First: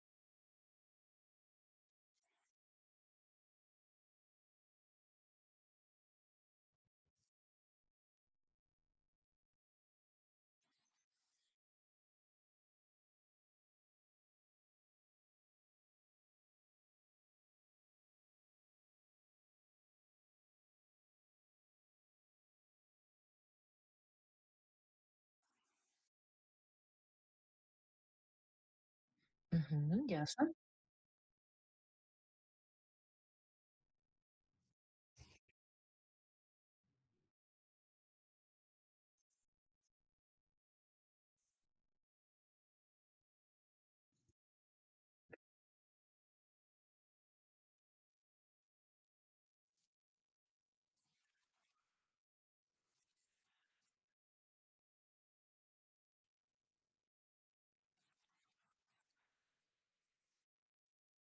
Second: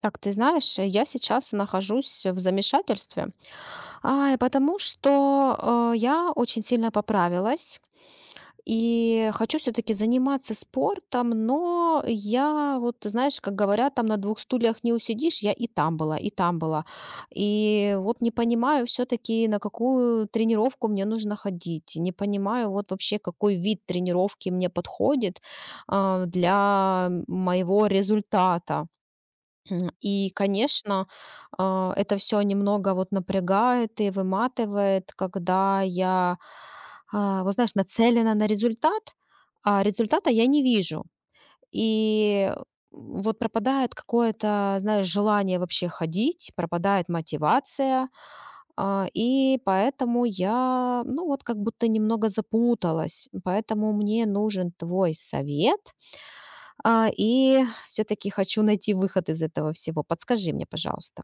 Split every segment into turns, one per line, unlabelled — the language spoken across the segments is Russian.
Так, ты знаешь, я сейчас нахожусь в замешательстве, потому что я очень сильно поправилась и хочу все-таки заниматься спортом, но я вот, ты знаешь, как говорят, там на двух стульях не усидишь, я и там была, и там была. И вот не понимаю все-таки, на какую тренировку мне нужно ходить, не понимаю вот вообще, какой вид тренировки мне подходит для моего результата.
Мгм.
И,
Ясно.
конечно, это все немного вот напрягает и выматывает, когда я, вот знаешь, нацелена на результат, а результата я не вижу. И вот пропадает какое-то, знаешь, желание вообще ходить, пропадает мотивация, и поэтому я, ну вот как будто немного запуталась, поэтому мне нужен твой совет, и все таки хочу найти выход из этого всего. Подскажи мне, пожалуйста.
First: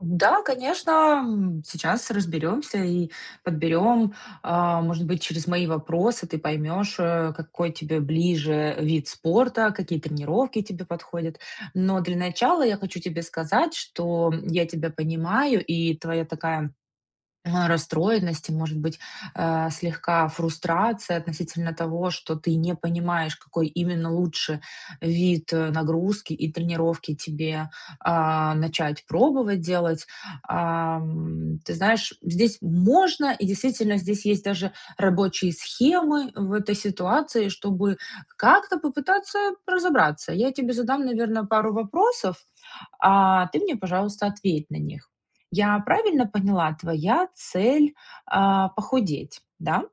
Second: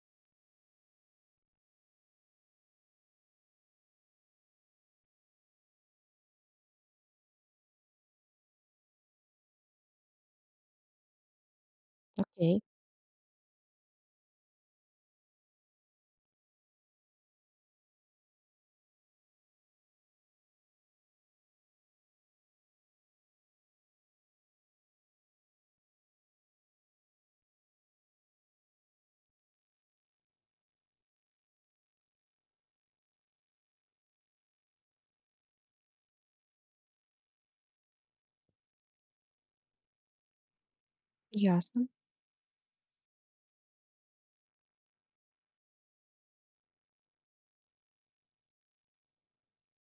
Да, конечно, сейчас разберемся и подберем. Может быть, через мои вопросы ты поймешь, какой тебе ближе вид спорта, какие тренировки тебе подходят. Но для
Окей,
начала я хочу тебе сказать, что я тебя понимаю, и твоя такая расстроенность может быть, слегка фрустрация относительно того, что ты не понимаешь, какой именно лучше вид нагрузки и тренировки тебе начать пробовать делать. Ты знаешь, здесь можно, и действительно здесь есть даже рабочие схемы в этой ситуации, чтобы как-то попытаться разобраться. Я тебе задам, наверное, пару
ясно.
вопросов, а ты мне, пожалуйста, ответь на них. Я правильно поняла, твоя цель, похудеть, да?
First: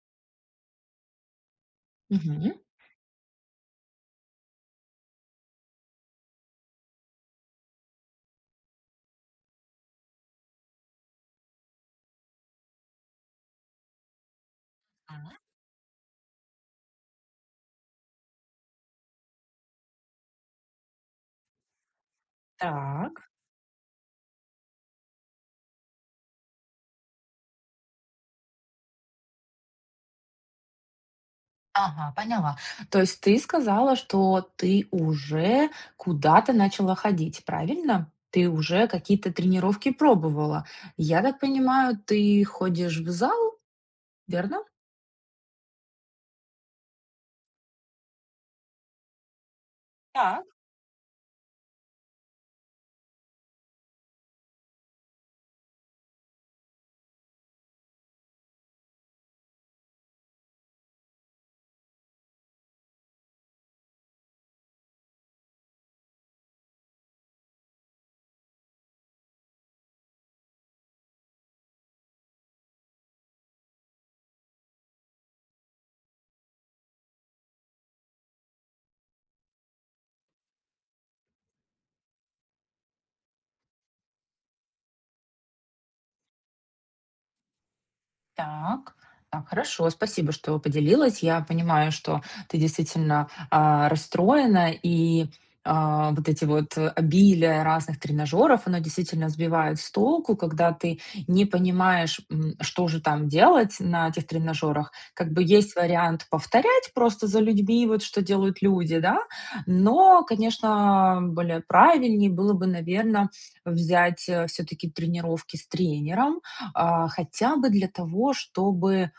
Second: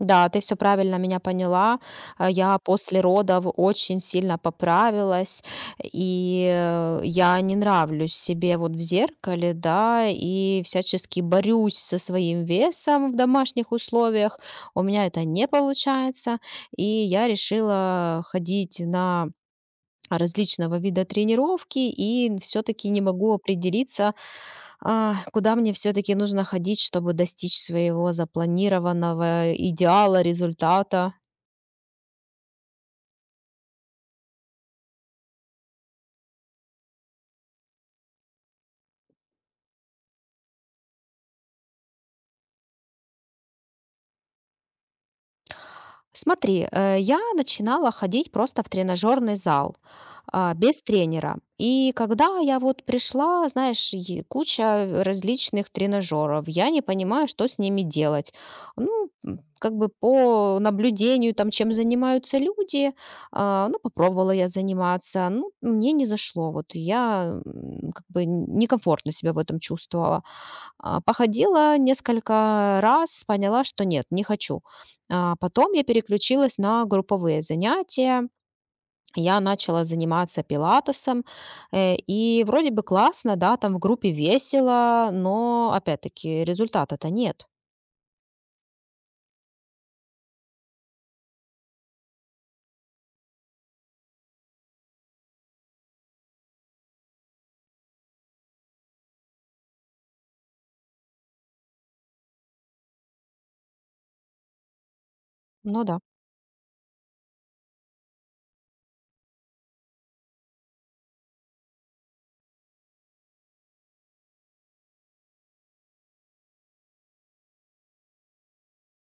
Да, ты все правильно меня поняла.
Мгм.
Я после родов очень сильно поправилась, и я не нравлюсь себе вот в зеркале, да, и всячески борюсь со своим весом в домашних условиях. У меня это
Мгм.
не получается, и я решила ходить на различного вида тренировки, и все таки не
Так.
могу определиться, куда мне все-таки нужно ходить, чтобы достичь своего запланированного идеала, результата?
Ага, поняла. То есть ты сказала, что ты уже куда-то начала ходить, правильно? Ты уже какие-то тренировки пробовала. Я так понимаю, ты ходишь в зал, верно?
Смотри, я начинала ходить просто в тренажерный зал,
Да.
без тренера. И когда я вот пришла, знаешь, и куча различных тренажеров, я не понимаю, что с ними делать. Ну, как бы по наблюдению, там, чем занимаются люди, ну, попробовала я заниматься, ну, мне не зашло, вот я как бы некомфортно себя в этом чувствовала. Походила несколько раз, поняла, что нет, не хочу. Потом я переключилась на групповые занятия. Я начала заниматься пилатесом, и вроде бы классно, да, там в группе весело, но опять-таки результата-то нет.
Так, так, хорошо. Спасибо, что поделилась. Я понимаю, что ты действительно расстроена, и вот эти вот обилия разных тренажеров, оно действительно сбивает с толку, когда ты не понимаешь, что же там делать на этих тренажерах. Как бы есть
Ну да,
вариант повторять просто за людьми, вот что делают люди, да, но, конечно, более правильнее было бы, наверное, взять все-таки тренировки с тренером, хотя бы для того, чтобы,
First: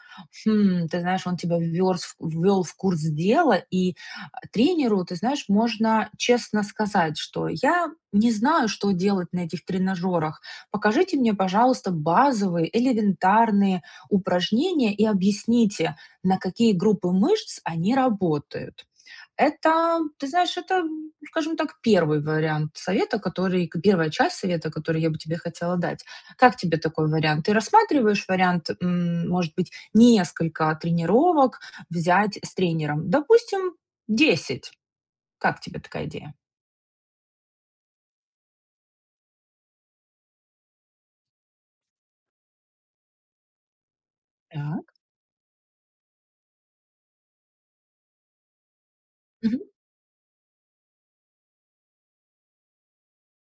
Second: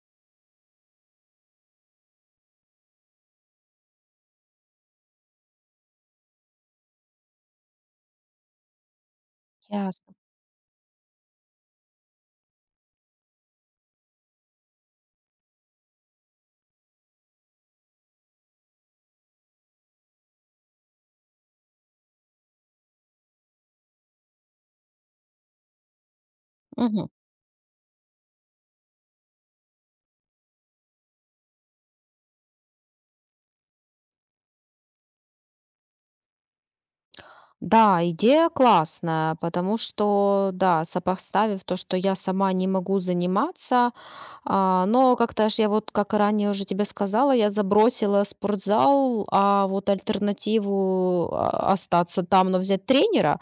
ты знаешь, он тебя ввёрз в ввёл в курс дела. И, тренеру, ты знаешь, можно честно сказать, что я не знаю, что делать на этих
ясно.
тренажерах. Покажите мне, пожалуйста, базовые, элементарные упражнения и объясните, на какие группы мышц они работают. Это, ты знаешь, это, скажем так, первый вариант совета, который первая часть совета, который я бы тебе хотела дать. Как тебе
Мгм.
такой вариант? Ты рассматриваешь вариант, может быть, несколько тренировок взять с тренером? Допустим, 10. Как тебе такая идея?
Да, идея классная, потому что, да, сопоставив то, что я сама не могу заниматься,
Так.
но как-то ж я вот, как ранее уже тебе сказала, я забросила спортзал, а вот альтернативу а, остаться там, но взять тренера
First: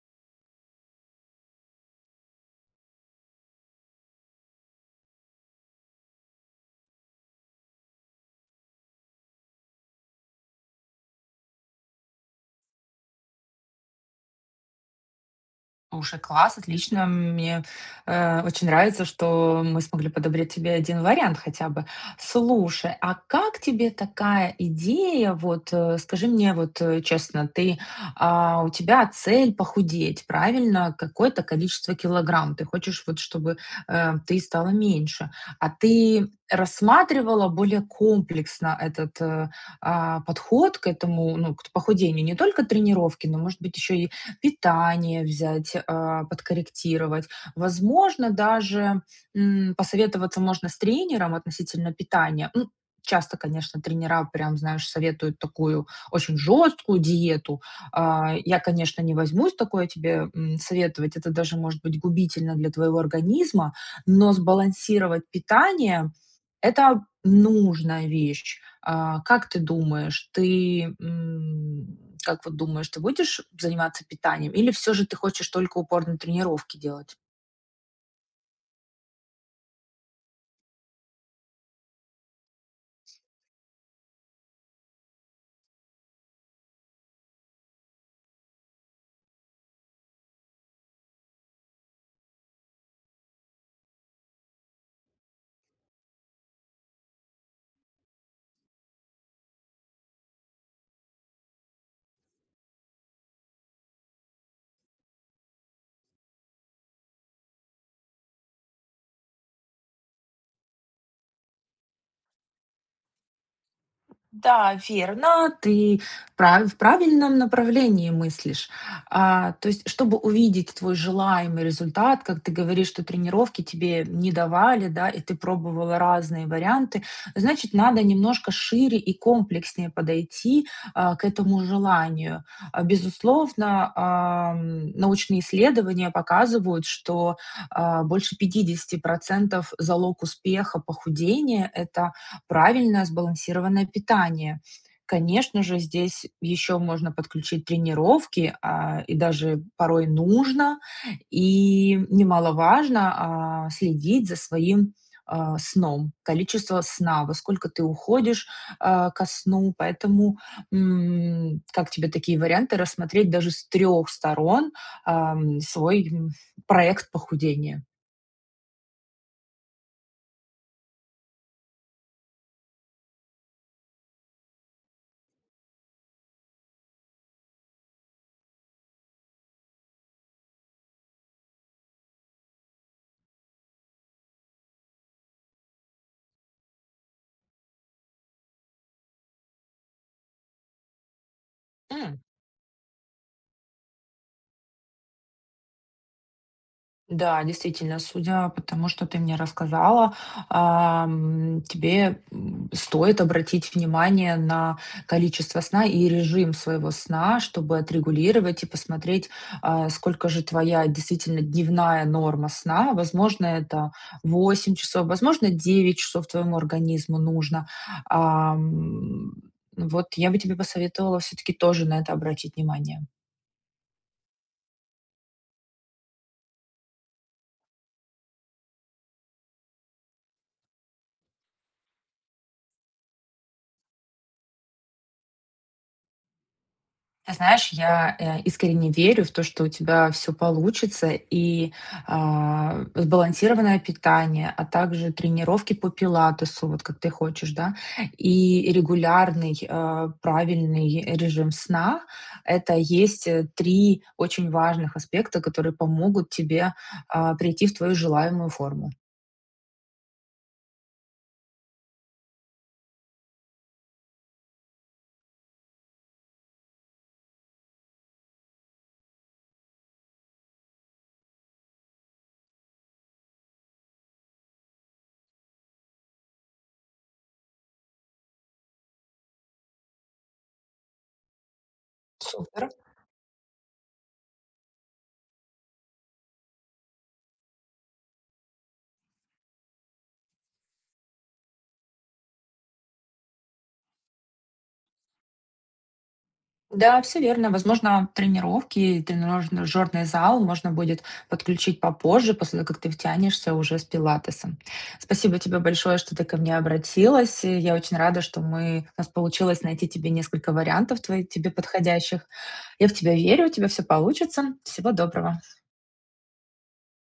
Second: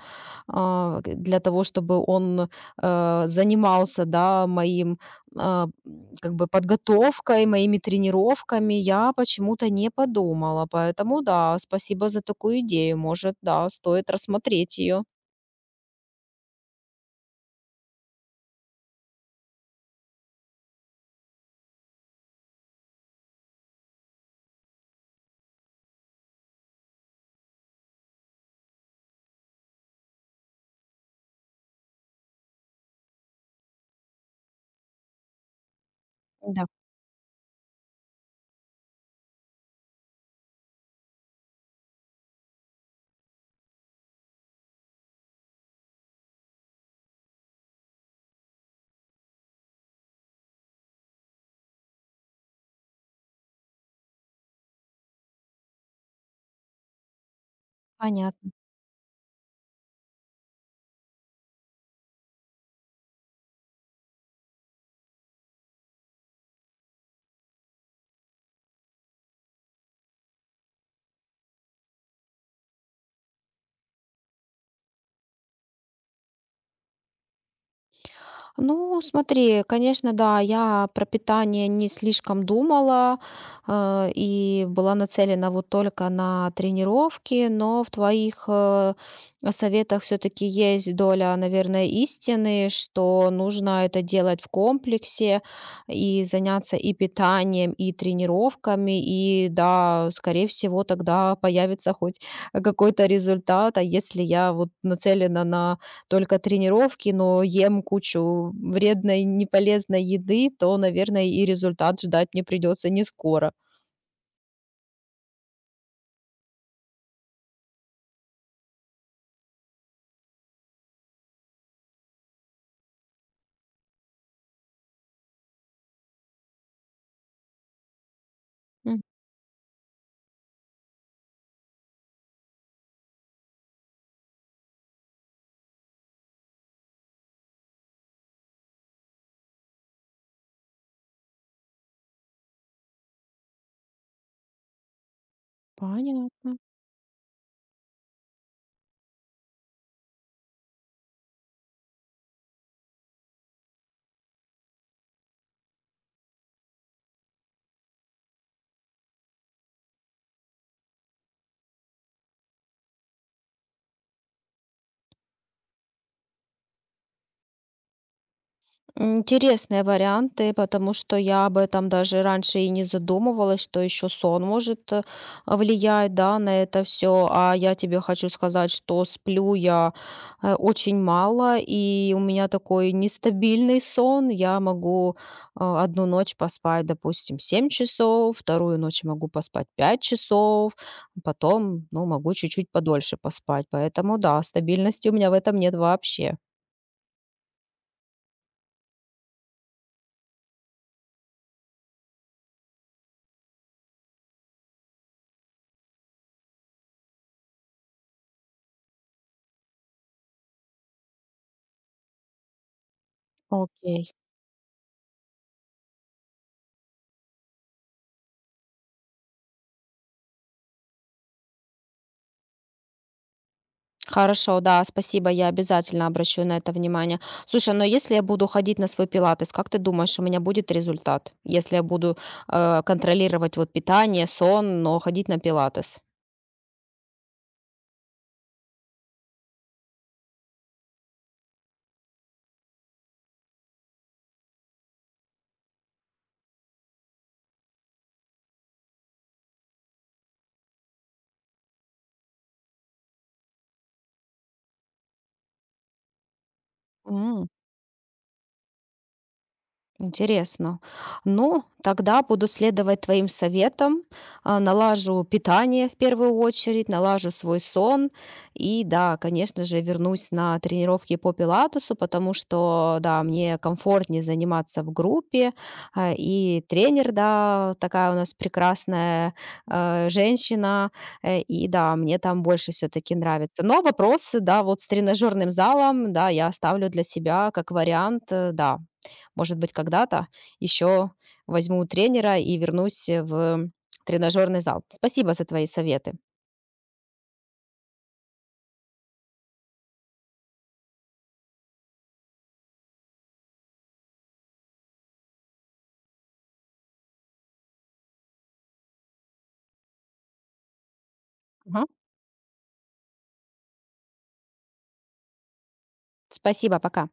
для того, чтобы он занимался, да, моим а, как бы подготовкой, моими тренировками я почему-то не подумала. Поэтому да, спасибо за такую идею. Может, да, стоит рассмотреть ее.
Слушай, класс, отлично. Мне, очень нравится, что мы смогли подобрать тебе один вариант хотя бы. Слушай, а как тебе такая идея? Вот, скажи мне вот, честно, ты, у тебя цель похудеть, правильно? Какое-то количество килограмм. Ты хочешь вот, чтобы, ты стала меньше. А ты
Да,
рассматривала более комплексно этот, подход к этому, ну, к похудению? Не только тренировки, но, может быть, еще питание взять, подкорректировать. Возможно, даже, посоветоваться можно с тренером относительно питания. Ну, часто, конечно, тренера прям, знаешь, советуют такую очень жесткую диету. А,
понятно.
я, конечно, не возьмусь такое тебе, советовать. Это даже может быть губительно для твоего организма. Но сбалансировать питание это нужная вещь. А, как ты думаешь, ты, как вот думаешь, ты будешь заниматься питанием или все же ты хочешь только упор на тренировки делать?
Ну, смотри, конечно, да, я про питание не слишком думала, и была нацелена вот только на тренировки, но в твоих советах все-таки есть доля, наверное, истины, что нужно это делать в комплексе и заняться и питанием, и тренировками, и да, скорее всего, тогда появится хоть какой-то результат, а если я вот нацелена на только тренировки, но ем кучу вредной, неполезной еды, то, наверное, и результат ждать мне придется не скоро.
Да, верно, ты прав в правильном направлении мыслишь. А, то есть, чтобы увидеть твой желаемый результат, как ты говоришь, что тренировки тебе не давали, да, и ты пробовала разные варианты, значит, надо немножко шире
М,
и комплекснее подойти к этому желанию. А, безусловно, научные исследования показывают, что больше 50% залог успеха похудения — это правильное сбалансированное питание. Конечно же, здесь
Понятно.
еще можно подключить тренировки, и даже порой нужно. И немаловажно, следить за своим, сном, количество сна, во сколько ты уходишь, ко сну. Поэтому, как тебе такие варианты рассмотреть даже с трех сторон, свой, проект похудения?
Интересные варианты, потому что я об этом даже раньше и не задумывалась, что еще сон может влиять, да, на это все. А я тебе хочу сказать, что сплю я очень мало, и у меня такой нестабильный сон. Я могу одну ночь поспать, допустим, 7 часов, вторую ночь могу поспать 5 часов, потом, ну, могу чуть-чуть подольше поспать. Поэтому, да, стабильности у меня в этом нет вообще.
Да, действительно, судя по тому, что ты мне рассказала, тебе стоит обратить внимание на количество сна и режим своего сна, чтобы отрегулировать и посмотреть, сколько же твоя действительно дневная норма сна. Возможно, это
Окей.
8 часов, возможно, 9 часов твоему организму нужно. Ам, Вот я бы тебе посоветовала все-таки тоже на это обратить внимание.
Хорошо, да, спасибо, я обязательно обращу на это внимание. Слушай, но если я буду ходить на свой пилатес, как ты думаешь, у меня будет результат? Если я буду контролировать вот питание, сон, но ходить на пилатес?
Ты знаешь, я, искренне верю в то, что у тебя все получится, и, сбалансированное питание, а также тренировки по пилатесу, вот как ты хочешь, да, и регулярный, правильный режим сна. Это есть, 3 очень важных аспекта, которые помогут тебе,
М.
прийти в твою желаемую форму.
Интересно. Ну, тогда буду следовать твоим советам, налажу питание в первую очередь, налажу свой сон и, да, конечно же, вернусь на тренировки по пилатесу, потому что, да, мне комфортнее заниматься в группе, и тренер, да, такая у нас прекрасная женщина, и, да, мне там
Супер.
больше все-таки нравится. Но вопросы, да, вот с тренажерным залом, да, я оставлю для себя как вариант, да. Может быть, когда-то еще возьму тренера и вернусь в тренажерный зал. Спасибо за твои советы.
Да, все верно. Возможно, тренировки и тренажерный зал можно будет подключить попозже, после того, как ты втянешься уже с пилатесом. Спасибо тебе большое, что ты ко мне обратилась. И я очень рада, что мы у нас получилось найти тебе несколько вариантов твои тебе
Мгм.
подходящих. Я в тебя верю, у тебя все получится. Всего доброго.
Спасибо, пока.